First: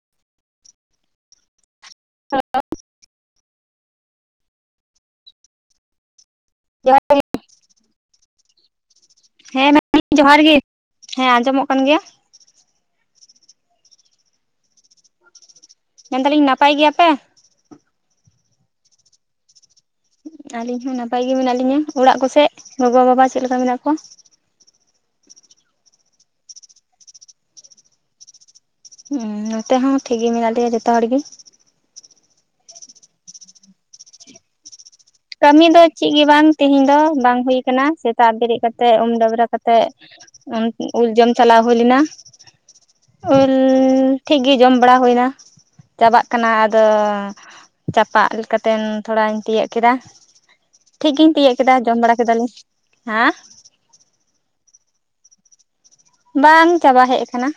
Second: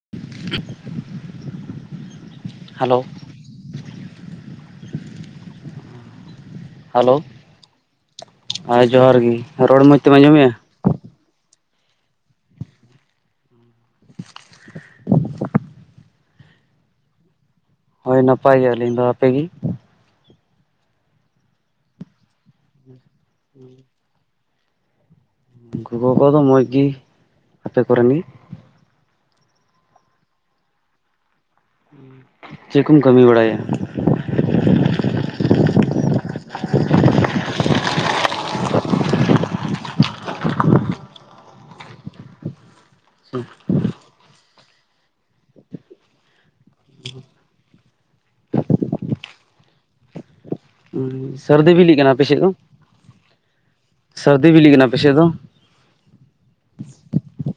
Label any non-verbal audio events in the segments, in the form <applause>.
<inaudible> Hello. ᱡᱚᱦᱟᱨ hello ᱦᱮᱸ ᱡᱚᱦᱟᱨ ᱜᱤ ᱦᱮᱸ ᱨᱚᱲ ᱢᱚᱡᱽ ᱢᱮᱱᱫᱟᱞᱤᱧ ᱛᱮᱢ ᱡᱚᱦᱟᱨ ᱟᱸᱡᱚᱢᱮᱫ-ᱟ᱾ ᱜᱮ ᱦᱮᱸ ᱟᱸᱡᱚᱢᱚᱜ ᱠᱟᱱ ᱜᱮᱭᱟ᱾ <inaudible> ᱢᱮᱱᱫᱟᱞᱤᱧ ᱱᱟᱯᱟᱭ ᱜᱮᱭᱟᱯᱮ? ᱦᱳᱭ ᱱᱟᱯᱟᱭ ᱜᱮ ᱟᱹᱞᱤᱧ ᱫᱚ᱾ ᱟᱯᱮ ᱜᱤ? ᱟᱹᱞᱤᱧ ᱦᱚᱸ ᱱᱟᱯᱟᱭ ᱜᱮ ᱢᱮᱱᱟᱜ ᱞᱤᱧᱟᱹ᱾ ᱚᱲᱟᱜ ᱠᱚᱥᱮᱫ ᱜᱚᱜᱚ ᱵᱟᱵᱟ ᱪᱮᱫ ᱞᱮᱠᱟ ᱢᱮᱱᱟᱜ ᱠᱚᱣᱟ? ᱜᱚᱜᱚ ᱵᱟᱵᱟ ᱫᱚ ᱢᱚᱡᱽ ᱜᱮ᱾ ᱟᱯᱮ ᱠᱚᱨᱮᱱ ᱜᱮ? ᱦᱩ ᱱᱚᱛᱮ ᱦᱚᱸ ᱴᱷᱤᱠ ᱜᱮ ᱢᱮᱱᱟᱜ ᱞᱮᱭᱟ ᱡᱚᱛᱚ ᱦᱚᱲ ᱜᱮ᱾ ᱪᱮᱫ ᱠᱚᱢ ᱠᱟᱹᱢᱤ ᱵᱟᱲᱟᱭᱟ? ᱠᱟᱹᱢᱤ ᱫᱚ ᱪᱮᱫ ᱜᱮ ᱵᱟᱝ ᱛᱮᱦᱮᱧ ᱫᱚ ᱵᱟᱝ ᱦᱩᱭ ᱠᱟᱱᱟ ᱥᱮᱛᱟᱜ ᱵᱮᱨᱮᱫ ᱠᱟᱛᱮᱜ ᱩᱢ ᱰᱟᱹᱵᱨᱟᱹ ᱠᱟᱛᱮᱜ ᱩᱞ ᱡᱚᱢ ᱪᱟᱞᱟᱣ ᱦᱩᱭ ᱞᱮᱱᱟ᱾ ᱩᱞ ᱴᱷᱤᱠ ᱜᱮ ᱡᱚᱢ ᱵᱟᱲᱟ ᱦᱩᱭᱱᱟ᱾ ᱪᱟᱵᱟᱜ ᱠᱟᱱᱟ ᱟᱫᱚ ᱪᱟᱯᱟᱜ ᱞᱮᱠᱟᱛᱮᱱ ᱛᱷᱚᱲᱟᱧ ᱛᱤᱭᱳᱜ ᱠᱮᱫᱟ ᱴᱷᱤᱠ ᱜᱤᱧ ᱛᱤᱭᱟᱹᱜ ᱥᱟᱹᱨᱫᱤ ᱠᱮᱫᱟ ᱵᱤᱞᱤᱜ ᱡᱚᱢ ᱠᱟᱱᱟ ᱵᱟᱲᱟ ᱟᱯᱮ ᱥᱮᱫ ᱠᱮᱫᱟᱞᱮ ᱫᱚ ᱦᱮᱸ᱾ ᱥᱟᱹᱨᱫᱤ ᱵᱤᱞᱤᱜ ᱠᱟᱱᱟ ᱟᱯᱮᱥᱮᱫ ᱫᱚ? ᱵᱟᱝ ᱪᱟᱵᱟ ᱦᱮᱡ ᱟᱠᱟᱱᱟ᱾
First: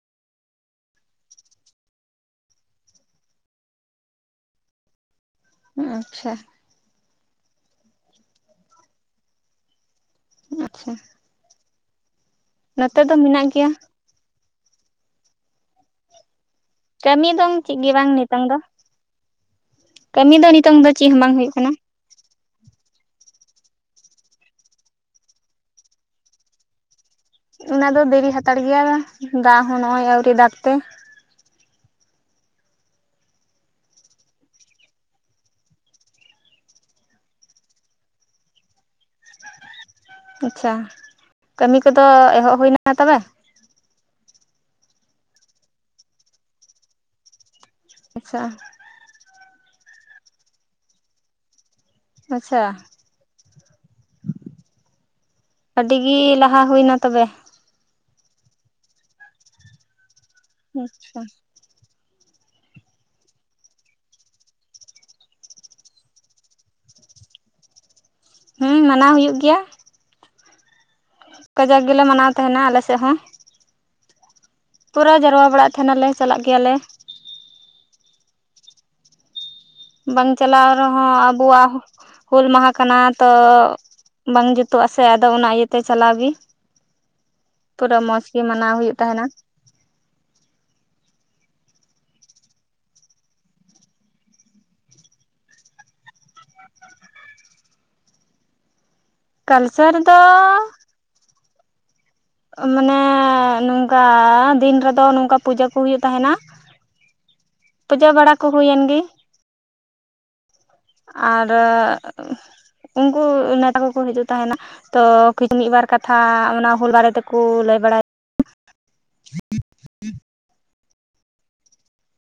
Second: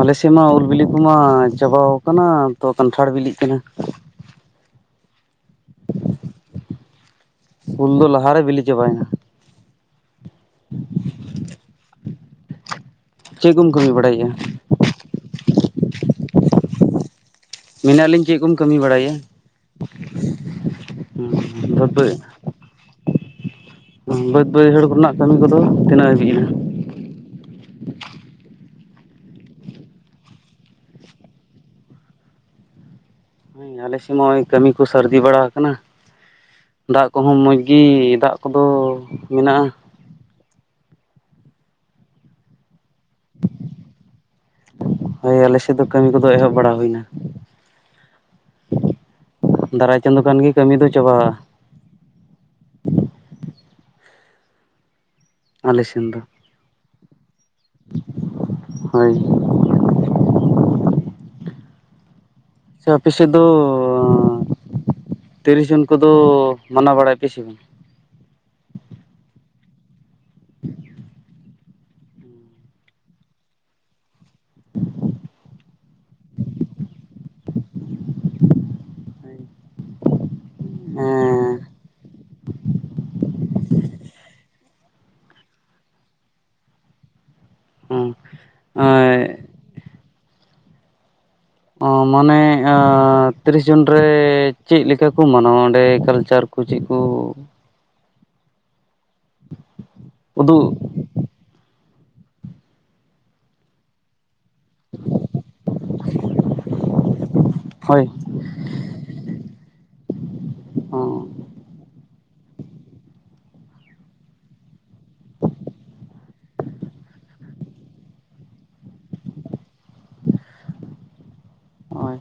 ᱟᱞᱮᱥᱮᱫ ᱢᱟ ᱩᱞ ᱵᱤᱞᱤ ᱠᱩᱢᱟ ᱪᱟᱵᱟᱣ ᱟᱠᱟᱱᱟ ᱛᱚ ᱠᱟᱱᱴᱷᱟᱲ ᱵᱤᱞᱤᱜ ᱠᱟᱱᱟ᱾ ᱦᱩᱜ-ᱩ ᱟᱪᱪᱷᱟ᱾ ᱩᱞ ᱫᱚ ᱞᱟᱦᱟᱨᱮ ᱵᱤᱞᱤ ᱪᱟᱵᱟᱭᱮᱱᱟ᱾ ᱟᱪᱪᱷᱟ᱾ ᱱᱚᱛᱮ ᱫᱚ ᱢᱮᱱᱟᱜ ᱜᱮᱭᱟ᱾ ᱦᱩᱭ ᱵᱟᱲᱟᱭᱮᱜ-ᱟ᱾ ᱠᱟᱹᱢᱤ ᱫᱚᱝ ᱪᱮᱫ ᱜᱮ ᱢᱮᱱᱟᱜ ᱵᱟᱝ ᱞᱤᱧ ᱪᱮᱫ ᱱᱤᱛᱚᱝ ᱠᱚᱢ ᱫᱚ ᱠᱟᱹᱢᱤ ᱵᱟᱲᱟᱭᱮᱫᱼᱟ ᱠᱟᱹᱢᱤ ᱫᱚ ᱱᱤᱛᱚᱝ ᱫᱚ ᱪᱮᱜ ᱦᱚᱸ ᱵᱟᱝ ᱦᱩᱭᱩᱜ ᱠᱟᱱᱟ᱾ <unintelligible> ᱵᱟᱹᱫᱽ ᱵᱟᱹᱭᱦᱟᱹᱲ ᱠᱚᱨᱮᱱᱟᱜ ᱠᱟᱹᱢᱤ ᱠᱚᱫᱚ ᱛᱤᱱᱟᱹᱜ ᱦᱟᱹᱵᱤᱡ ᱮᱱᱟ? ᱚᱱᱟ ᱫᱚ ᱫᱮᱨᱤ ᱦᱟᱛᱟᱲ ᱜᱮᱭᱟ ᱫᱟᱜ ᱦᱚᱸ ᱱᱚᱜ-ᱚᱭ ᱟᱣᱨᱤ ᱫᱟᱠ ᱛᱮ᱾ ᱦᱮᱸ ᱟᱞᱮ ᱥᱮᱫ ᱢᱟ ᱱᱚᱜ-ᱚᱭ ᱠᱟᱹᱢᱤ ᱠᱚ ᱥᱟᱹᱨᱫᱤ ᱵᱟᱲᱟ ᱟᱠᱟᱱᱟ᱾ ᱫᱟᱜ ᱠᱚᱦᱚᱸ ᱢᱚᱡᱽ ᱜᱤ ᱫᱟᱜ ᱠᱚᱫᱚ ᱢᱮᱱᱟᱜ-ᱟ᱾ ᱟᱪᱪᱷᱟ ᱠᱟᱹᱢᱤ ᱠᱚᱫᱚ ᱮᱦᱚᱵ ᱦᱩᱭᱱᱟ ᱛᱚᱵᱮ? ᱦᱳᱭ ᱟᱞᱮ ᱥᱮᱫ ᱫᱚ ᱠᱟᱹᱢᱤ ᱠᱚᱫᱚ ᱮᱦᱚᱵ ᱵᱟᱲᱟ ᱦᱩᱭᱱᱟ᱾ ᱟᱪᱪᱷᱟ ᱫᱟᱨᱟᱭ ᱪᱟᱸᱫ ᱠᱷᱟᱱ ᱜᱮ ᱠᱟᱹᱢᱤ ᱫᱚ ᱪᱟᱵᱟᱜ-ᱟ ᱟᱪᱪᱷᱟ ᱟᱞᱮ ᱟᱹᱰᱤ ᱥᱮᱱ ᱜᱤ ᱫᱚ ᱞᱟᱦᱟ ᱦᱩᱭᱱᱟ ᱛᱚᱵᱮ᱾ ᱦᱳᱭ ᱟᱪᱪᱷᱟ ᱟᱪᱪᱷᱟ ᱟᱯᱮ ᱥᱮᱫ ᱫᱚ ᱛᱤᱨᱤᱥ ᱡᱩᱱ ᱠᱚᱫᱚ ᱢᱟᱱᱟᱣ ᱵᱟᱲᱟᱭᱟ ᱯᱮᱥᱮ ᱵᱟᱝ? ᱦᱩᱸ ᱢᱟᱱᱟᱣ ᱦᱩᱭᱩᱜ ᱜᱮᱭᱟ᱾ ᱠᱟᱡᱟᱠ ᱜᱮᱞᱮ ᱢᱟᱱᱟᱣ ᱛᱟᱦᱮᱱᱟ ᱟᱞᱮ ᱥᱮᱫ ᱦᱚᱸ᱾ ᱯᱩᱨᱟ ᱡᱟᱨᱣᱟ ᱵᱟᱲᱟᱜ ᱛᱟᱦᱮᱱᱟᱞᱮ ᱪᱟᱞᱟᱜ ᱜᱮᱭᱟᱞᱮ᱾ ᱵᱟᱝ ᱪᱟᱞᱟᱣ ᱨᱮᱦᱚᱸ ᱦᱮᱸ ᱟᱵᱚᱣᱟᱜ ᱦᱩᱞ ᱢᱟᱦᱟ ᱠᱟᱱᱟ ᱛᱚ ᱵᱟᱝ ᱡᱩᱛᱩᱜ-ᱟ ᱥᱮ ᱟᱫᱚ ᱚᱱᱟ ᱤᱭᱟᱹᱛᱮ ᱪᱟᱞᱟᱣ ᱜᱤ᱾ ᱯᱩᱨᱟᱹ ᱦᱮᱸ ᱢᱚᱸᱡᱽ ᱜᱮ ᱢᱟᱱᱟᱣ ᱦᱩᱭᱩᱜ ᱛᱟᱦᱮᱱᱟ᱾ ᱚ ᱢᱟᱱᱮ ᱟᱻᱸ ᱛᱤᱨᱤᱥ ᱡᱩᱱ ᱨᱮ ᱪᱮᱫ ᱞᱮᱠᱟ ᱠᱚ ᱢᱟᱱᱟᱣᱟ ᱚᱸᱰᱮ ᱠᱟᱞᱪᱟᱨ ᱠᱚ ᱪᱤᱜ ᱠᱚ? ᱞᱟᱠᱪᱟᱨ ᱫᱚ ᱩᱫᱩᱜ ᱢᱟᱱᱮ ᱱᱚᱝᱠᱟ ᱫᱤᱱ ᱨᱮᱫᱚ ᱱᱚᱝᱠᱟ ᱯᱩᱡᱟᱹ ᱠᱚ ᱦᱩᱭᱩᱜ ᱛᱟᱦᱮᱱᱟ ᱦᱳᱭ ᱯᱩᱡᱟᱹ ᱵᱟᱲᱟ ᱠᱚ ᱦᱩᱭᱮᱱ ᱜᱮ ᱾ ᱦᱳᱭ ᱟᱨ ᱩᱱᱠᱩ ᱱᱮᱛᱟ ᱠᱚᱠᱚ ᱦᱤᱡᱩᱜ ᱛᱟᱦᱮᱱᱟ, ᱛᱚ ᱠᱤᱪ ᱢᱤᱫ ᱵᱟᱨ ᱠᱟᱛᱷᱟ ᱚᱱᱟ ᱦᱩᱞ ᱵᱟᱨᱮ ᱛᱮᱠᱚ ᱞᱟᱹᱭ ᱵᱟᱲᱟᱭ ᱦᱳᱭ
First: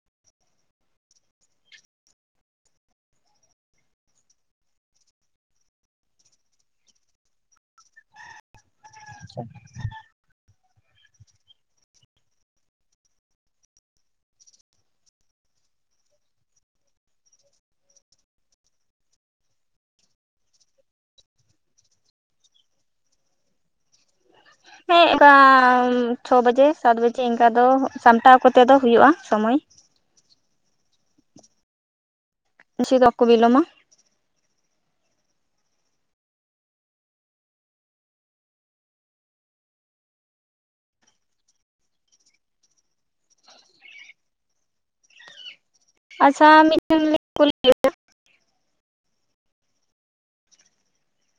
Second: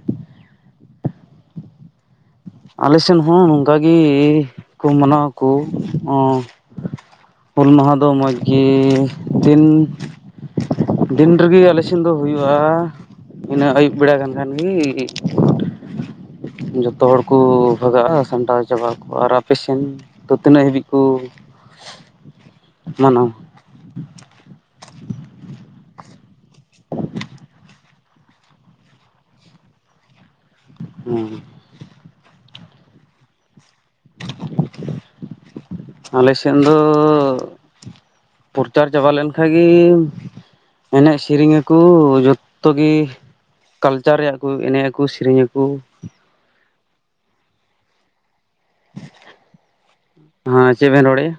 ᱟᱞᱮ ᱥᱮᱱ ᱦᱚᱸ ᱱᱚᱝᱠᱟ ᱜᱮ ᱠᱚ ᱢᱟᱱᱟᱣᱟᱠᱚ ᱚᱸᱻ ᱦᱩᱞ ᱢᱟᱦᱟ ᱫᱚ ᱢᱚᱡᱽ ᱜᱤ ᱛᱤᱱ ᱫᱤᱱ ᱨᱮᱜᱮ ᱟᱞᱮ ᱥᱮᱱ ᱫᱚ ᱦᱩᱭᱩᱜ-ᱟ᱾ ᱤᱱᱟᱹ ᱟᱹᱭᱩᱵ ᱵᱮᱲᱟ ᱠᱟᱱ ᱠᱷᱟᱱ ᱜᱮ ᱡᱚᱛᱚ ᱦᱚᱲ ᱠᱩ ᱵᱷᱟᱜᱟᱜ-ᱟ ᱥᱟᱢᱴᱟᱣ ᱪᱟᱵᱟᱜ ᱟᱠᱚ, ᱟᱨ ᱟᱯᱮᱥᱱ ᱫᱚ ᱛᱤᱱᱟᱹᱜ ᱦᱟᱹᱵᱤᱡ ᱠᱚ ᱢᱟᱱᱟᱣᱟ? ᱦᱮᱸ ᱚᱱᱠᱟ ᱪᱷᱚ ᱵᱟᱡᱮ ᱥᱟᱛ ᱵᱟᱡᱮ ᱤᱱᱠᱟ ᱫᱚ ᱥᱟᱢᱴᱟᱣ ᱠᱚᱛᱮ ᱫᱚ ᱦᱩᱭᱩᱜ-ᱟ ᱥᱳᱢᱳᱭ᱾ ᱦᱩᱸ ᱵᱤᱥᱤ ᱫᱚ ᱵᱟᱠᱚ ᱵᱤᱞᱚᱢᱟ <inaudible> ᱟᱞᱮ ᱥᱮᱱ ᱫᱚ ᱯᱚᱨᱪᱟᱨ ᱪᱟᱵᱟ ᱞᱮᱱ ᱠᱷᱟᱡ ᱜᱤ ᱮᱱᱮᱡ ᱥᱮᱨᱮᱧ ᱟᱠᱚ ᱡᱚᱛᱚ ᱜᱮ ᱠᱟᱞᱪᱟᱨ ᱨᱮᱭᱟᱜ ᱠᱚ ᱮᱱᱮᱡ, ᱟᱠᱚ ᱥᱮᱨᱮᱧ, ᱟᱠᱚ ᱟᱪᱪᱷᱟ ᱢᱤᱫᱴᱮᱱ <unintelligible> ᱠᱩᱞᱤ ᱦᱮ ᱪᱮᱫ ᱵᱮᱱ ᱨᱚᱲᱮᱫ-ᱟ?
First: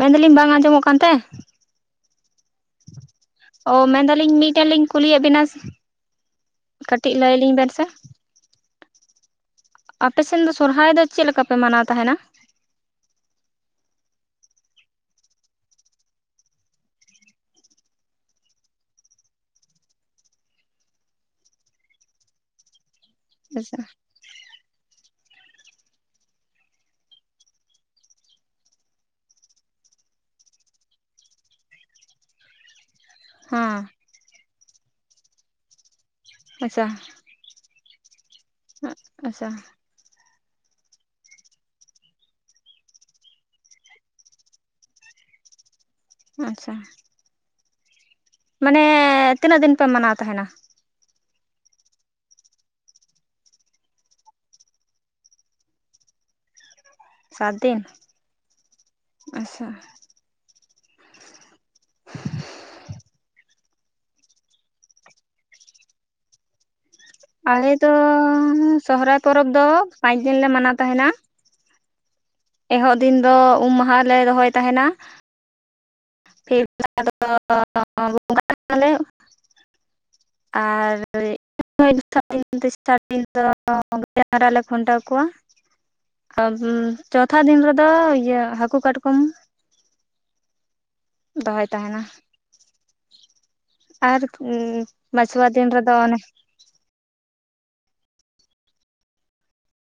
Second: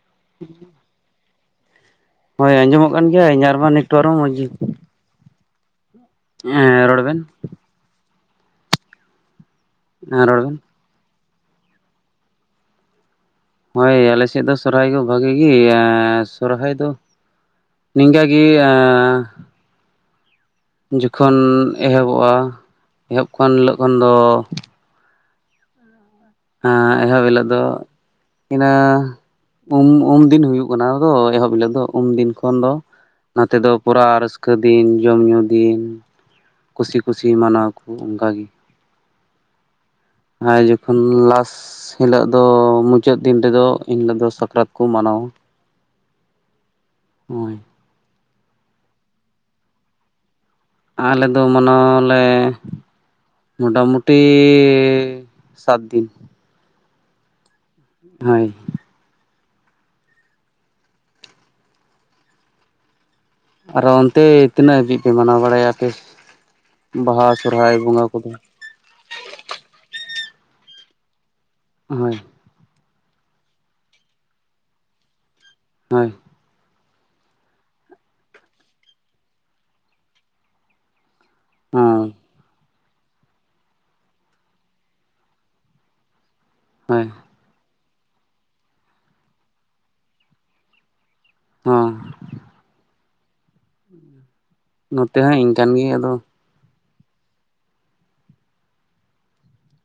ᱢᱮᱱ ᱫᱟᱞᱤᱧ ᱵᱟᱝ ᱟᱸᱡᱚᱢᱚᱜ ᱠᱟᱱ ᱛᱮ? ᱦᱳᱭ ᱟᱸᱡᱚᱢᱚᱜ ᱠᱟᱱ ᱜᱮᱭᱟ ᱟᱨ ᱤᱧᱟᱜ ᱨᱮᱢᱟ ᱚ ᱱᱮᱴᱣᱟᱨᱠ ᱦᱚᱸ ᱢᱮᱱᱫᱟᱞᱤᱧ ᱢᱚᱸᱡᱽ ᱢᱤᱫᱴᱮᱱ ᱞᱤᱧ ᱠᱩᱞᱤᱭᱮᱫ ᱵᱮᱱᱟ ᱨᱚᱲ ᱠᱟᱹᱴᱤᱡ ᱵᱮᱱ ᱞᱟᱹᱭ ᱞᱤᱧ ᱵᱮᱱ ᱥᱮ᱾ ᱦᱮᱸ ᱨᱚᱲ ᱟᱯᱮᱥᱱ ᱵᱮᱱ ᱫᱚ ᱥᱚᱨᱦᱟᱭ ᱫᱚ ᱪᱮᱫ ᱞᱮᱠᱟ ᱯᱮ ᱢᱟᱱᱟᱣ ᱛᱟᱦᱮᱱᱟ? ᱦᱳᱭ ᱟᱞᱮᱥᱮᱫ ᱫᱚ ᱥᱚᱨᱦᱟᱭ ᱠᱚ ᱵᱷᱟᱜᱤ ᱜᱮ ᱮᱸᱜ ᱥᱚᱨᱦᱟᱭ ᱫᱚ ᱱᱤᱧᱠᱟ ᱜᱮ ᱮᱸᱻ ᱡᱚᱠᱷᱚᱱ ᱮᱦᱚᱵᱚᱜ-ᱟ ᱮᱦᱚᱵ ᱠᱷᱚᱱ ᱦᱤᱞᱳᱜ ᱠᱷᱚᱱ ᱫᱚ ᱮᱸᱜ ᱮᱦᱚᱵ ᱦᱤᱞᱳᱜ ᱫᱚ ᱤᱱᱟᱹ ᱩᱢ ᱩᱢ ᱫᱤᱱ ᱦᱩᱭᱩᱜ ᱠᱟᱱᱟ ᱟᱫᱚ ᱮᱦᱚᱵ ᱦᱤᱞᱳᱜ ᱫᱚ ᱩᱢᱫᱤᱱ ᱠᱷᱚᱱ ᱫᱚ, ᱱᱚᱛᱮ ᱫᱚ ᱦᱮᱸ ᱯᱩᱨᱟᱹ ᱨᱟᱹᱥᱠᱟᱹ ᱫᱤᱱ ᱡᱚᱢ ᱧᱩ ᱫᱤᱱ ᱟᱪᱪᱷᱟ ᱠᱩᱥᱤ ᱠᱩᱥᱤ ᱥᱤ ᱢᱟᱱᱟᱣ ᱠᱚ ᱚᱝᱠᱟ ᱜᱮ᱾ <unintelligible> ᱟᱪᱪᱷᱟ, ᱦᱟᱭ ᱡᱚᱠᱷᱚᱱ ᱞᱟᱥ, ᱥᱤ ᱦᱤᱞᱟᱹᱜ ᱫᱚ ᱢᱩᱪᱟᱹᱫ ᱫᱤᱱ ᱨᱮᱫᱚ ᱮᱱᱦᱤᱞᱟᱹᱜ ᱫᱚ ᱥᱟᱠᱨᱟᱛ ᱠᱚ ᱢᱟᱱᱟᱣᱟ᱾ ᱟᱪᱪᱷᱟ᱾ ᱦᱳᱭ᱾ ᱢᱟᱱᱮ, ᱛᱤᱱᱟᱹᱜ ᱫᱤᱱ ᱯᱮ ᱢᱟᱱᱟᱣ ᱛᱟᱦᱮᱱᱟ? ᱟᱞᱮᱫᱚ ᱢᱟᱱᱟᱣ ᱟᱞᱮ ᱢᱚᱴᱟᱢᱩᱴᱤ, ᱥᱟᱛ ᱫᱤᱱ᱾ ᱥᱟᱛ ᱫᱤᱱ᱾ ᱦᱳᱭ᱾ ᱟᱪᱪᱷᱟ, <unintelligible> ᱟᱨᱚ ᱚᱱᱛᱮ ᱛᱤᱱᱟᱹᱜ ᱦᱟᱹᱵᱤᱡ ᱯᱮ ᱢᱟᱱᱟᱣ ᱵᱟᱲᱟᱭᱟ ᱟᱯᱮ? ᱵᱟᱦᱟ ᱟᱞᱮ ᱥᱚᱨᱦᱟᱭ ᱫᱚ ᱵᱚᱸᱜᱟ ᱠᱚᱫᱚ ᱥᱚᱦᱚᱨᱟᱭ ᱯᱚᱨᱚᱵᱽ ᱫᱚ ᱯᱟᱸᱪᱫᱤᱱ ᱞᱮ ᱢᱟᱱᱟᱣ ᱛᱟᱦᱮᱱᱟ᱾ ᱦᱳᱭ᱾ ᱮᱦᱚᱵ ᱫᱤᱱ ᱫᱚ ᱩᱢ ᱢᱟᱦᱟᱟᱞᱮ ᱫᱚᱦᱚᱭ ᱛᱟᱦᱮᱱᱟ᱾ ᱦᱳᱭ᱾ <unintelligible> ᱫᱚ ᱵᱚᱸᱜᱟᱜ ᱟᱞᱮ ᱟᱨ, ᱦᱳᱭ, <unintelligible> ᱦᱚᱸ ᱪᱟᱨ ᱫᱤᱱ ᱫᱚ ᱰᱟᱸᱝᱨᱟ ᱞᱮ ᱠᱷᱩᱱᱴᱟᱹᱣ ᱠᱚᱣᱟ, <unintelligible> ᱦᱳᱭ ᱪᱚᱛᱷᱟ ᱫᱤᱱ ᱨᱮᱫᱚ ᱤᱭᱟᱹ ᱦᱟᱹᱠᱩ ᱠᱟᱴᱠᱚᱢ᱾ ᱫᱚᱦᱚᱭ ᱦᱚᱸ ᱛᱟᱦᱮᱱᱟ᱾ ᱟᱨ, ᱱᱚᱛᱮ ᱦᱚᱸ ᱢᱟᱪᱷᱚᱣᱟ ᱫᱤᱱ ᱤᱱᱠᱟᱱ ᱜᱮ ᱨᱮᱫᱚ ᱚᱱᱮ, ᱟᱫᱚ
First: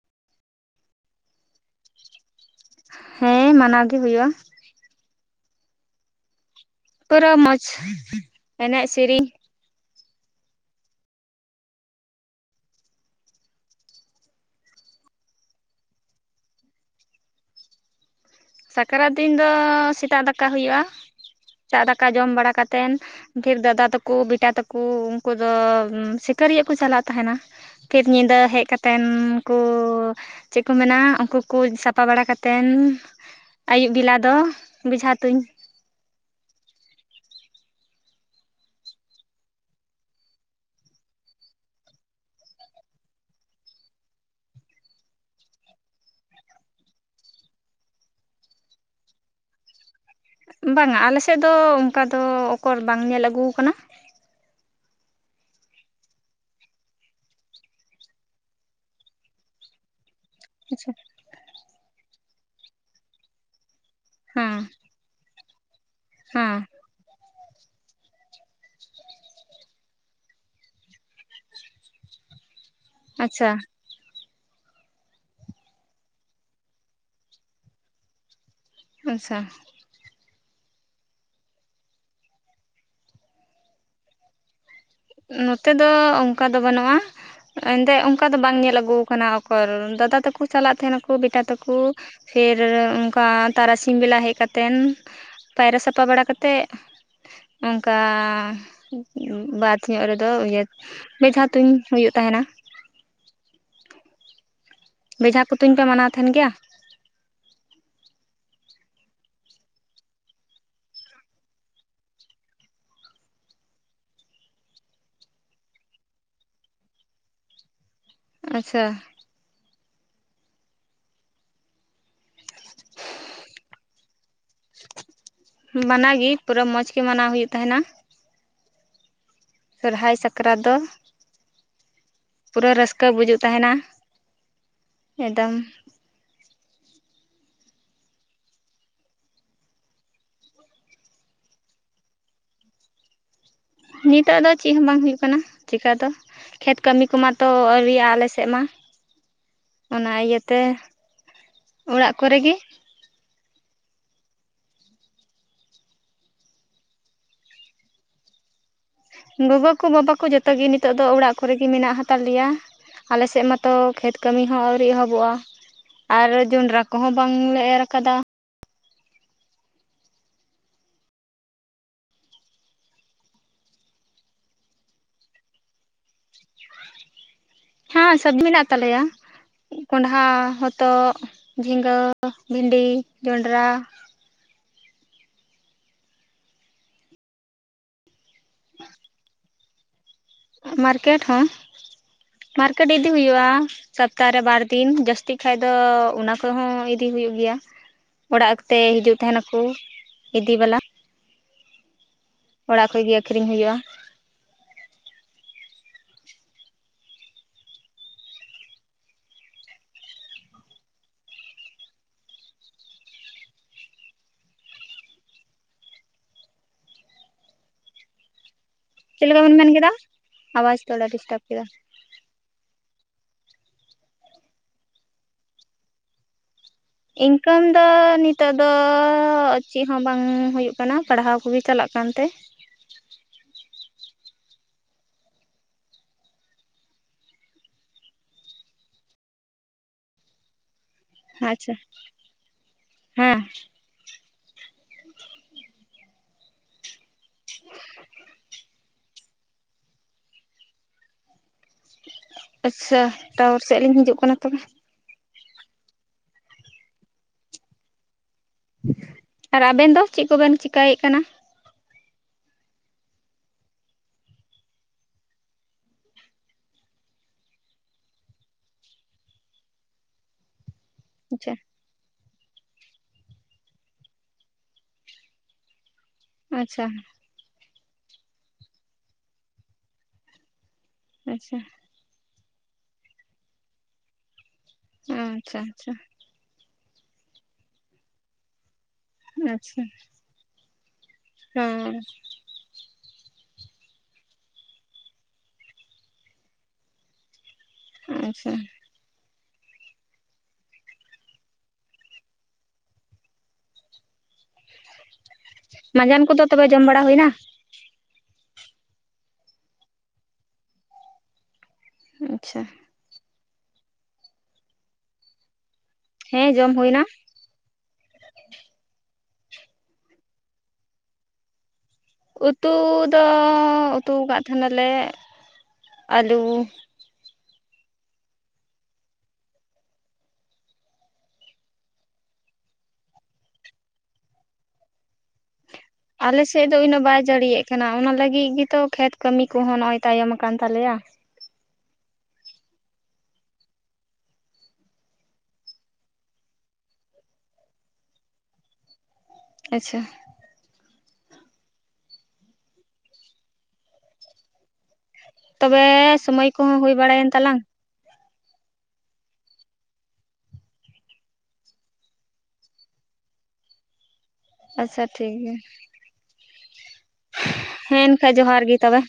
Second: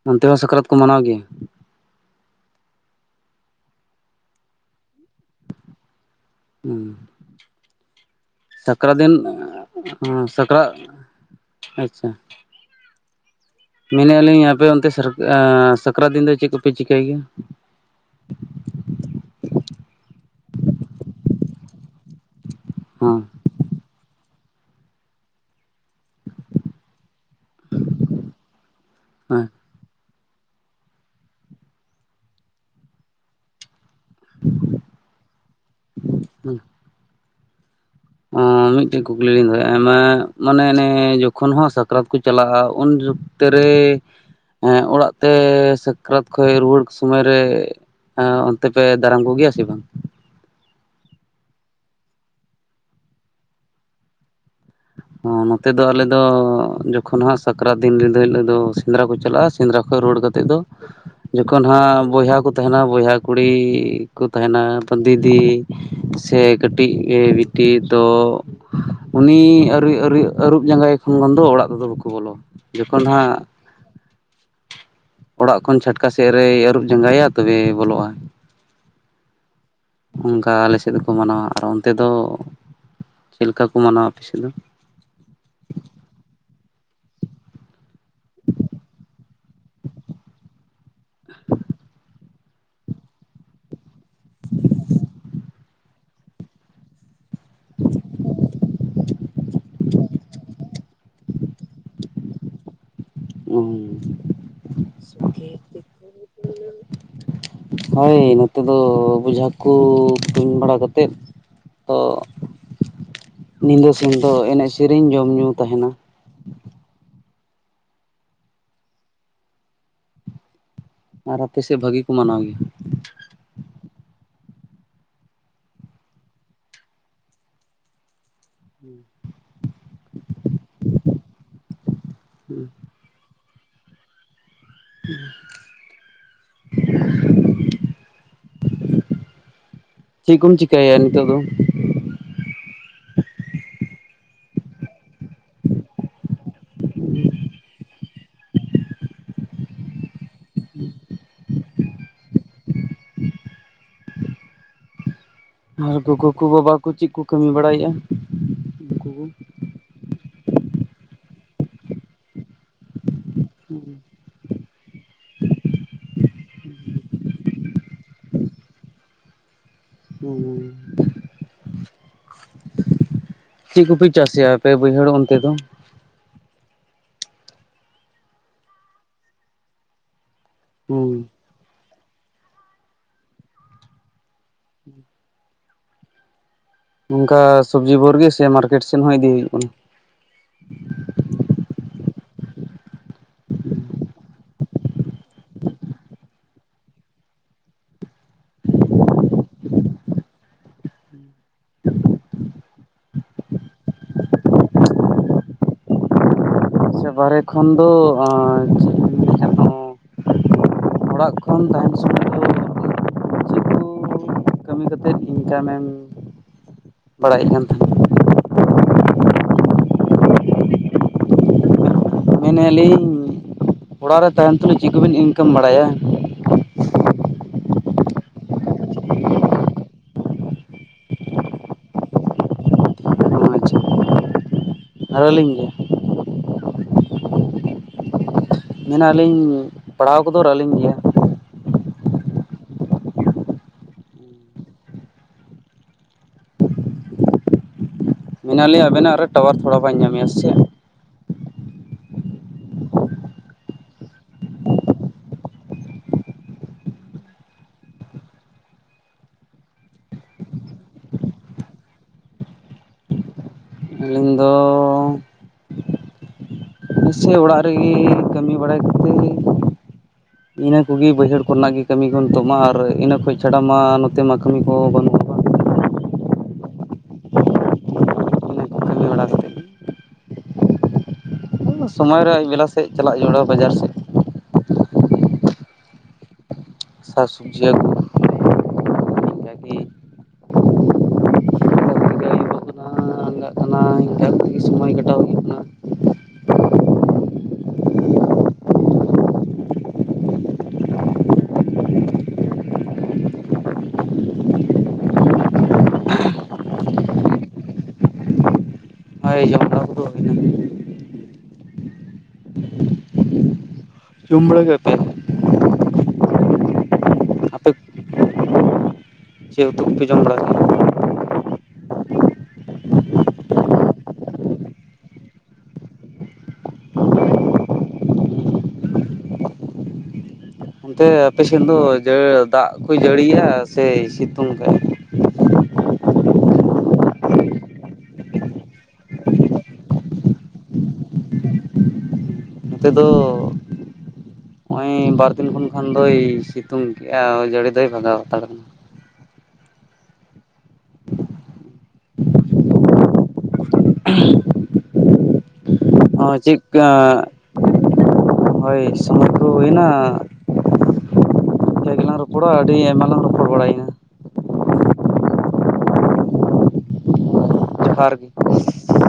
ᱚᱱᱛᱮ ᱦᱚᱸ ᱥᱟᱠᱨᱟᱛ ᱠᱚ ᱢᱟᱱᱟᱣ ᱜᱮᱭᱟ? ᱦᱮᱸ, ᱢᱟᱱᱟᱣ ᱜᱮ ᱦᱩᱭᱩᱜᱼᱟ᱾ ᱦᱩᱸ, ᱛᱳᱨᱮᱦᱚ ᱢᱚᱡᱽ, <unintelligible> ᱥᱟᱠᱨᱟᱛ ᱫᱤᱱ, ᱥᱮᱨᱮᱧ ᱥᱟᱠᱨᱟ, ᱟᱪᱪᱷᱟ᱾ <unintelligible> ᱢᱮᱱᱮᱫᱼᱟ ᱞᱤᱧ ᱟᱯᱮ ᱚᱱᱛᱮ ᱥᱟᱨ, ᱥᱟᱠᱨᱟᱛ ᱫᱤᱱ ᱫᱚ ᱪᱮᱫ ᱠᱚᱯᱮ ᱪᱤᱠᱟᱹᱭ ᱜᱮᱭᱟ? ᱥᱟᱠᱨᱟᱛ ᱫᱤᱱ ᱫᱚ ᱥᱮᱛᱟᱜ ᱫᱟᱠᱟ ᱦᱩᱭᱩᱜᱼᱟ, ᱥᱮᱛᱟᱜ ᱫᱟᱠᱟ ᱡᱚᱢ ᱵᱟᱲᱟ ᱠᱟᱛᱮᱱ᱾ ᱦᱚᱸ ᱰᱷᱮᱨ ᱫᱟᱫᱟ ᱛᱟᱠᱚ ᱵᱮᱴᱟ ᱛᱟᱠᱚ ᱩᱱᱠᱩ ᱫᱚ, ᱥᱤᱠᱟᱹᱨᱤᱭᱟᱹᱜ ᱠᱚ ᱪᱟᱞᱟᱜ ᱛᱟᱦᱮᱱᱟ ᱯᱷᱤᱨ ᱧᱤᱫᱟᱹ ᱦᱮᱡ ᱠᱟᱛᱮᱱ ᱩᱱᱠᱩ, ᱦᱮᱸ ᱪᱮᱫ ᱠᱚ ᱢᱮᱱᱟ ᱩᱱᱠᱩ ᱠᱩᱡ ᱥᱟᱯᱟ ᱵᱟᱲᱟ ᱠᱟ ᱠᱟᱛᱮᱱ᱾ ᱟᱭᱩᱵ ᱵᱮᱞᱟ ᱫᱚ ᱵᱮᱡᱷᱟ ᱛᱩᱧ᱾ <unintelligible> ᱦᱩ, <unintelligible> ᱢᱤᱫᱴᱮᱡ ᱠᱩᱠᱞᱤ ᱞᱤᱧ ᱫᱚᱦᱚᱭᱼᱟ ᱟᱭᱢᱟ ᱢᱟᱱᱮ ᱡᱚᱠᱷᱚᱱ ᱦᱚᱸ ᱥᱟᱠᱨᱟᱛ ᱠᱚ ᱪᱟᱞᱟᱜᱼᱟ ᱩᱱᱡᱚ- ᱚᱛᱮ ᱨᱮ ᱚᱲᱟᱜ ᱛᱮ ᱥᱟᱠᱨᱟᱛ ᱠᱷᱚᱡ ᱨᱩᱣᱟᱹᱲ ᱥᱚᱢᱚᱭ ᱨᱮ, ᱦᱮ ᱚᱱᱛᱮ ᱯᱮ ᱫᱟᱨᱟᱢ ᱠᱚᱜᱮᱭᱟ ᱥᱮ ᱵᱟᱝ? ᱵᱟᱝᱟ ᱟᱞᱮᱥᱮᱫ ᱫᱚ ᱚᱱᱠᱟ ᱫᱚ ᱚᱠᱚᱨ ᱵᱟᱝ ᱧᱮᱞ ᱟᱹᱜᱩ ᱠᱟᱱᱟ᱾ ᱦᱚᱸ ᱱᱚᱛᱮ ᱫᱚ ᱟᱞᱮ ᱫᱚ ᱡᱚᱠᱷᱚᱱ ᱦᱟᱸᱜ ᱥᱟᱠᱨᱟᱛ ᱫᱤᱱ ᱧᱤᱫᱟᱹ ᱦᱤᱞᱳᱜ ᱫᱚ ᱥᱮᱸᱫᱽᱨᱟ ᱠᱚ ᱪᱟᱞᱟᱜᱼᱟ ᱥᱮᱸᱫᱽᱨᱟ ᱠᱷᱚᱱ ᱨᱩᱣ ᱠᱟᱛ ᱛᱮᱫ ᱫᱚ ᱟᱪᱪᱷᱟ ᱡᱚᱠᱷᱚᱱ ᱦᱟᱸᱜ ᱵᱚᱭᱦᱟ ᱠᱚ ᱛᱟᱦᱮᱱᱟ ᱵᱚᱭᱦᱟ ᱠᱩᱲᱤ ᱠᱚ ᱦᱮᱸ ᱛᱟᱦᱮᱱᱟ, ᱫᱤᱫᱤ ᱥᱮ ᱦᱮᱸ ᱠᱟᱹᱴᱤᱡ ᱜᱮ ᱵᱤᱴᱤ ᱫᱚ ᱩᱱᱤ, ᱟᱹᱨᱤ ᱟᱹᱨᱩᱵ ᱡᱟᱸᱜᱟ ᱫᱚ ᱚᱲᱟᱜ ᱛᱮᱫᱚ ᱵᱟᱠᱚ ᱵᱚᱞᱚᱼᱟ ᱡᱚᱠᱷᱚᱱ ᱦᱟᱸᱜ, ᱟᱪᱪᱷᱟ ᱚᱲᱟᱜ ᱠᱷᱚᱱ ᱪᱷᱟᱴᱠᱟ ᱥᱮᱫ ᱨᱮᱭ ᱟᱹᱨᱩᱵ ᱡᱟᱸᱜᱟᱭᱟ ᱛᱚᱵᱮ ᱵᱚᱞᱚᱜᱼᱟ᱾ ᱟᱪᱪᱷᱟ, ᱚᱝᱠᱟ ᱟᱞᱮ ᱥᱮᱫ ᱫᱚᱠᱚ ᱢᱟᱱᱟᱣᱟ ᱟᱨ ᱚᱱᱛᱮ ᱫᱚ ᱪᱮᱫ ᱞᱮᱠᱟ ᱠᱚ ᱢᱟᱱᱟᱣᱟ ᱟᱯᱮ ᱥᱮᱫ ᱫᱚ? ᱱᱚᱛᱮ ᱫᱚ ᱚᱝᱠᱟ ᱫᱚ ᱵᱟᱹᱱᱩᱜᱼᱟ᱾ ᱮᱱᱛᱮ ᱚᱝᱠᱟ ᱫᱚ ᱵᱟᱝ ᱧᱮᱞ ᱟᱹᱜᱩ ᱠᱟᱱᱟ ᱚᱠᱚᱨ ᱫᱟᱫᱟ ᱛᱟᱠᱩ ᱪᱟᱞᱟᱜ ᱛᱟᱦᱮᱱᱟᱠᱚ ᱵᱮᱴᱟ ᱛᱟᱠᱩ ᱯᱷᱤᱨ ᱚᱝᱠᱟ ᱛᱟᱨᱟᱥᱤᱧ ᱵᱮᱞᱟ ᱦᱮᱡ ᱠᱟᱛᱮᱱ ᱯᱟᱭᱨᱟ ᱥᱟᱯᱟ ᱵᱟᱲᱟ ᱠᱟᱛᱮ ᱚᱝᱠᱟ ᱵᱟᱫ ᱧᱚᱜ ᱨᱮᱫᱚ ᱤᱭᱟᱹ ᱵᱮᱡᱷᱟ ᱛᱩᱧ ᱦᱩᱭᱩᱜ ᱛᱟᱦᱮᱸᱱᱟ᱾ ᱦᱩᱸᱻ ᱵᱮᱡᱷᱟ ᱠᱚ ᱛᱩᱧ ᱯᱮ ᱢᱟᱱᱟᱣ ᱛᱟᱦᱮᱱ ᱜᱮᱭᱟ? ᱦᱳᱭ ᱱᱚᱛᱮ ᱫᱚ ᱵᱮᱡᱷᱟ ᱠᱩ ᱛᱩᱧ ᱵᱟᱲᱟ ᱠᱟᱛᱮᱫ ᱛᱚ ᱧᱤᱫᱟᱹ ᱥᱮᱱ ᱫᱚ ᱮᱱᱮᱡ ᱥᱮᱨᱮᱧ ᱡᱚᱢ ᱧᱩ ᱛᱟᱦᱮᱱᱟ ᱟᱪᱪᱷᱟ ᱟᱨ ᱟᱯᱮ ᱥᱮᱫ ᱵᱷᱟᱜᱤ ᱠᱚ ᱢᱟᱱᱟᱣ ᱜᱮᱭᱟ <unintelligible> ᱢᱟᱱᱟ ᱜᱤ ᱯᱩᱨᱟᱹ ᱢᱚᱸᱡᱽ ᱜᱮ ᱢᱟᱱᱟᱣ ᱦᱩᱭᱩᱜ ᱛᱟᱦᱮᱱᱟ <inaudible> ᱥᱚᱨᱦᱟᱭ ᱥᱟᱠᱨᱟᱛ ᱫᱚ ᱯᱩᱨᱟᱹ ᱨᱟᱹᱥᱠᱟᱹ ᱵᱩᱡᱩᱜ ᱛᱟᱦᱮᱱᱟ ᱮᱠᱫᱚᱢ <unintelligible> <inaudible> ᱪᱤᱜ ᱠᱩᱢ ᱪᱮᱤᱠᱟᱭᱟ ᱱᱤᱛᱳᱜ ᱫᱚ? ᱱᱤᱛᱚᱜ ᱫᱚ ᱪᱤᱜ ᱦᱚᱸ ᱵᱟᱝ ᱦᱩᱭᱩᱜ ᱠᱟᱱᱟ ᱪᱮᱠᱟ ᱫᱚ ᱠᱷᱮᱛ ᱠᱟᱹᱢᱤ ᱠᱚ ᱢᱟᱛᱚ ᱟᱹᱣᱨᱤᱭᱟᱜ-ᱟ ᱟᱞᱮᱥᱮ ᱥᱮᱜ ᱢᱟ ᱚᱱᱟ ᱤᱭᱟᱹᱛᱮ ᱚᱲᱟᱜ ᱠᱚᱨᱮ ᱜᱮ ᱟᱨ ᱜᱚᱜᱚ ᱠᱚ ᱵᱟᱵᱟ ᱠᱚ ᱪᱮᱫ ᱠᱚ ᱠᱟᱹᱢᱤ ᱵᱟᱲᱟᱭᱮᱜᱼᱟ? ᱜᱚᱜᱚ ᱠᱚ ᱵᱟᱵᱟ ᱠᱚ ᱡᱚᱛᱚ ᱜᱮ ᱱᱤᱛᱚᱜ ᱫᱚ ᱚᱲᱟᱜ ᱠᱚᱨᱮ ᱜᱮ ᱢᱮᱱᱟᱜ ᱦᱟᱛᱟᱲ ᱞᱮᱭᱟ ᱟᱞᱮᱥᱮᱜ ᱢᱟᱛᱚ ᱠᱷᱮᱛ ᱠᱟᱹᱢᱤ ᱦᱚᱸ ᱟᱣᱨᱤ ᱮᱦᱚᱵᱚᱜᱼᱟ ᱟᱨ ᱡᱚᱱᱰᱨᱟ ᱠᱚᱦᱚᱸ ᱵᱟᱝᱞᱮ ᱮᱨ ᱠᱟᱫᱟ <unintelligible> ᱪᱮᱜ ᱠᱚᱯᱮ ᱪᱟᱥᱮᱜᱼᱟ ᱯᱮ ᱵᱟᱹᱭᱦᱟᱹᱲ ᱚᱱᱛᱮ ᱫᱚ? ᱦᱮᱸ ᱥᱚᱵᱽᱡᱤ ᱢᱮᱱᱟᱜ ᱛᱟᱞᱮᱭᱟ ᱠᱚᱸᱰᱷᱟ, ᱦᱚᱛᱚᱜ, ᱦᱩᱸ ᱡᱷᱤᱸᱜᱟᱹ ᱵᱷᱤᱱᱰᱤ, ᱡᱚᱱᱰᱨᱟ ᱱᱚᱝᱠᱟ ᱥᱚᱵᱽᱡᱤ ᱵᱷᱳᱨᱜᱮ ᱥᱮ ᱢᱟᱨᱠᱮᱴ ᱥᱮᱫ ᱦᱚᱸ ᱤᱫᱤ ᱤᱴᱷᱟᱹ ᱴᱷᱮᱱᱦᱩᱭᱩᱜ ᱠᱟᱱᱟ ᱢᱟᱨᱠᱮᱴ ᱦᱚᱸ ᱢᱟᱨᱠᱮᱴ ᱤᱫᱤ ᱦᱩᱭᱩᱜᱼᱟ ᱥᱚᱯᱛᱟ ᱨᱮ ᱵᱟᱨ ᱫᱤᱱ ᱡᱟᱹᱥᱛᱤ ᱠᱷᱟᱡ ᱫᱚ ᱚᱱᱟ ᱠᱚᱦᱚᱸ ᱤᱫᱤ ᱦᱩᱭᱩᱜ ᱜᱮᱭᱟ ᱚᱲᱟᱜᱛᱮ ᱦᱤᱡᱩᱜ ᱛᱟᱦᱮᱱᱟᱠᱩ ᱤᱫᱤ ᱵᱟᱞᱟ ᱚᱲᱟᱜ ᱠᱷᱚᱡ ᱜᱮ ᱟᱹᱠᱷᱨᱤᱧ ᱦᱩᱭᱩᱜᱼᱟ ᱥᱮ ᱵᱟᱨᱦᱮ ᱠᱷᱚᱱ ᱫᱚ <unintelligible> ᱚᱲᱟᱜ ᱠᱷᱚᱱ ᱛᱟᱦᱮᱱ ᱥᱚᱢᱚᱭ ᱫᱚ ᱪᱮᱜ ᱠᱩ ᱠᱟᱹᱢᱤ ᱠᱟᱛᱮᱫ ᱤᱱᱠᱟᱢᱮᱢ ᱵᱟᱲᱟᱭᱮᱫ ᱠᱟᱱ ᱛᱟᱦᱮᱱ ᱪᱮᱜ ᱞᱮᱠᱟ ᱵᱮᱱ ᱢᱮᱱ ᱠᱮᱫᱟ ᱟᱣᱟᱡᱽ ᱛᱷᱚᱲᱟ ᱫᱤᱥᱴᱟᱵ ᱠᱮᱫᱟ ᱢᱮᱱᱮᱜ-ᱟ ᱞᱤᱧ ᱚᱲᱟᱜ ᱨᱮ ᱛᱟᱦᱮᱱ ᱛᱩᱞᱩᱡ ᱪᱤᱡᱟᱹ ᱵᱤᱱ ᱤᱱᱠᱟᱢ ᱵᱟᱲᱟᱭᱟ? ᱤᱱᱠᱟᱢ ᱫᱚ ᱱᱤᱛᱚᱜ ᱫᱚ ᱪᱮᱜ ᱦᱚᱸ ᱵᱟᱝ ᱦᱩᱭᱩᱜ ᱠᱟᱱᱟ ᱯᱟᱲᱦᱟᱣ ᱠᱚᱜᱮ ᱪᱟᱞᱟᱜ ᱠᱟᱱ ᱛᱮ ᱟᱨᱟᱞᱤᱧ ᱢᱮᱱᱟ ᱟᱹᱞᱤᱧ ᱯᱟᱲᱦᱟᱣ ᱠᱚᱫᱚ ᱨᱟᱞᱤᱝ ᱜᱮᱭᱟ ᱟᱪᱪᱷᱟ, ᱦᱮᱸ ᱢᱮᱱᱟᱞᱤᱧ ᱟᱵᱮᱱᱟᱜ ᱨᱮ ᱴᱟᱣᱟᱨ ᱛᱷᱚᱲᱟ ᱵᱟᱹᱧ ᱧᱟᱢᱮᱜ-ᱟ ᱥᱮ ᱟᱪᱪᱷᱟ ᱴᱟᱣᱟᱨ ᱥᱮᱜ ᱞᱤᱧ ᱦᱤᱡᱩᱜ ᱠᱟᱱᱟ ᱛᱚᱵᱮ ᱟᱨ ᱟᱵᱮᱱ ᱫᱚ ᱪᱮᱜ ᱠᱚᱵᱮᱱ ᱪᱮᱠᱟᱹᱭᱮᱫ ᱠᱟᱱᱟ? ᱟᱹᱞᱤᱧ ᱫᱚᱻ ᱱᱮᱥᱮ ᱚᱲᱟᱜ ᱨᱤᱜᱤ ᱠᱟᱹᱢᱤ ᱵᱟᱲᱟᱭᱠᱚᱛᱮ ᱤᱱᱟᱹ ᱠᱚᱜᱮ ᱵᱟᱹᱭᱦᱟᱹᱲ ᱟᱪᱪᱷᱟ ᱠᱚᱨᱮᱱᱟᱜ ᱜᱮ ᱠᱟᱹᱢᱤ ᱠᱚ ᱱᱤᱛᱚᱜ ᱢᱟ ᱟᱨ ᱤᱱᱟᱹ ᱠᱷᱚᱡ ᱪᱷᱟᱰᱟ ᱢᱟ ᱱᱚᱛᱮ ᱢᱟ ᱠᱟᱹᱢᱤ ᱠᱚ ᱵᱟᱹᱱᱩᱜᱼᱟ ᱟᱪᱪᱷᱟ ᱤᱱᱟᱹ ᱠᱚ ᱠᱟᱹᱢᱤ ᱵᱟᱲᱟ ᱠᱟᱛᱮᱫ ᱟᱪᱪᱷᱟ ᱥᱚᱢᱚᱭ ᱨᱮ ᱟᱹᱭᱩᱵ ᱵᱮᱞᱟ ᱥᱮᱫ ᱪᱟᱞᱟᱜ ᱡᱚᱨᱩᱲᱟ ᱵᱟᱡᱟᱨ ᱥᱮᱫ ᱦᱮᱸ ᱟᱪᱪᱷᱟ ᱟᱪᱪᱷᱟ ᱥᱟᱠ-ᱥᱚᱵᱽᱡᱤ ᱟᱜᱩ ᱦᱮᱸ ᱟᱪᱪᱷᱟ ᱦᱩᱸ ᱪᱟᱞᱟᱜ ᱠᱟᱱᱟ ᱤᱱᱠᱟ. ᱜᱮ ᱥᱚᱢᱚᱭ ᱠᱟᱴᱟᱣ ᱦᱩᱭᱩᱜ ᱠᱟᱱᱟ ᱟᱪᱪᱷᱟ ᱢᱟᱸᱡᱟᱱ ᱠᱚ ᱫᱚ ᱛᱚᱵᱮ ᱡᱚᱢ ᱵᱟᱲᱟ ᱦᱩᱭ ᱮᱱᱟ ᱦᱚᱭ ᱡᱚᱢ ᱵᱟᱲᱟ ᱠᱚ ᱫᱚ ᱦᱩᱭ ᱮᱱᱟ ᱟᱪᱪᱷᱟ ᱩᱢ ᱵᱟᱲᱟ ᱠᱟᱛᱮ ᱦᱮᱸ ᱡᱚᱢ ᱦᱩᱭ ᱮᱱᱟ ᱟᱯᱮ ᱪᱮᱫ ᱩᱛᱩ ᱠᱚ ᱯᱮ ᱡᱚᱢ ᱵᱟᱲᱟ <unintelligible> ᱠᱮᱫ-ᱟ ᱩᱛᱩ ᱫᱚ ᱩᱛᱩ ᱟᱠᱟᱫ ᱛᱟᱦᱮᱸᱱᱟ ᱞᱮ ᱟᱹᱞᱩ ᱚᱱᱛᱮ ᱟᱯᱮᱥᱮᱫ ᱫᱚ ᱡᱟ.... ᱫᱟᱜ ᱠᱚᱭ ᱡᱟᱹᱲᱤᱭᱮᱜ-ᱟ ᱥᱮ ᱥᱤᱛᱩᱝ ᱟᱠᱟᱜ-ᱟᱭ ᱟᱞᱮᱥᱮᱫ ᱫᱚ ᱤᱱᱟᱹᱜ ᱵᱟᱭ ᱡᱟᱹᱲᱤᱭᱮᱜ ᱠᱟᱱᱟ ᱚᱱᱟ ᱞᱟᱹᱜᱤᱫ ᱜᱤ ᱛᱚ ᱠᱷᱮᱛ ᱠᱟᱹᱢᱤ ᱠᱚᱦᱚᱸ ᱱᱚᱜ-ᱚᱭ ᱛᱟᱭᱚᱢ ᱟᱠᱟᱱ ᱛᱟᱞᱮᱭᱟ ᱱᱟᱛᱮ ᱫᱚ ᱱᱚᱜᱼᱚᱭ ᱵᱟᱨ ᱫᱤᱱ ᱠᱷᱚᱱ ᱠᱷᱟᱱ ᱫᱚᱭ ᱥᱤᱛᱩᱝ ᱠᱮᱜ-ᱟ ᱡᱟᱹᱲᱤ ᱫᱚᱭ ᱵᱷᱟᱜᱟᱣ ᱦᱟᱛᱟᱲ ᱟᱠᱟᱱᱟ ᱟᱪᱪᱷᱟ ᱛᱚᱵᱮ ᱦᱚᱸ ᱥᱚᱢᱚᱭ ᱪᱮᱫ ᱠᱚᱦᱚᱸ ᱦᱩᱭ ᱵᱟᱲᱟᱭᱮᱱ ᱛᱟᱞᱟᱝ ᱦᱳᱭ ᱥᱩᱢᱚᱭ ᱠᱚ ᱦᱩᱭ ᱮᱱᱟ ᱟ... ᱨᱚᱯᱚᱲᱟ ᱟᱹᱰᱤ ᱟᱭᱢᱟ ᱞᱟᱝ ᱨᱚᱯᱚᱲ ᱵᱟᱲᱟᱭ ᱮᱱᱟ ᱟᱪᱪᱷᱟ ᱴᱷᱤᱠ ᱜᱮ, ᱦᱮᱸ ᱡᱚᱦᱟᱨ ᱜᱮ ᱮᱱᱠᱷᱟᱡ ᱡᱚᱦᱟᱨ ᱜᱮ ᱛᱚᱵᱮ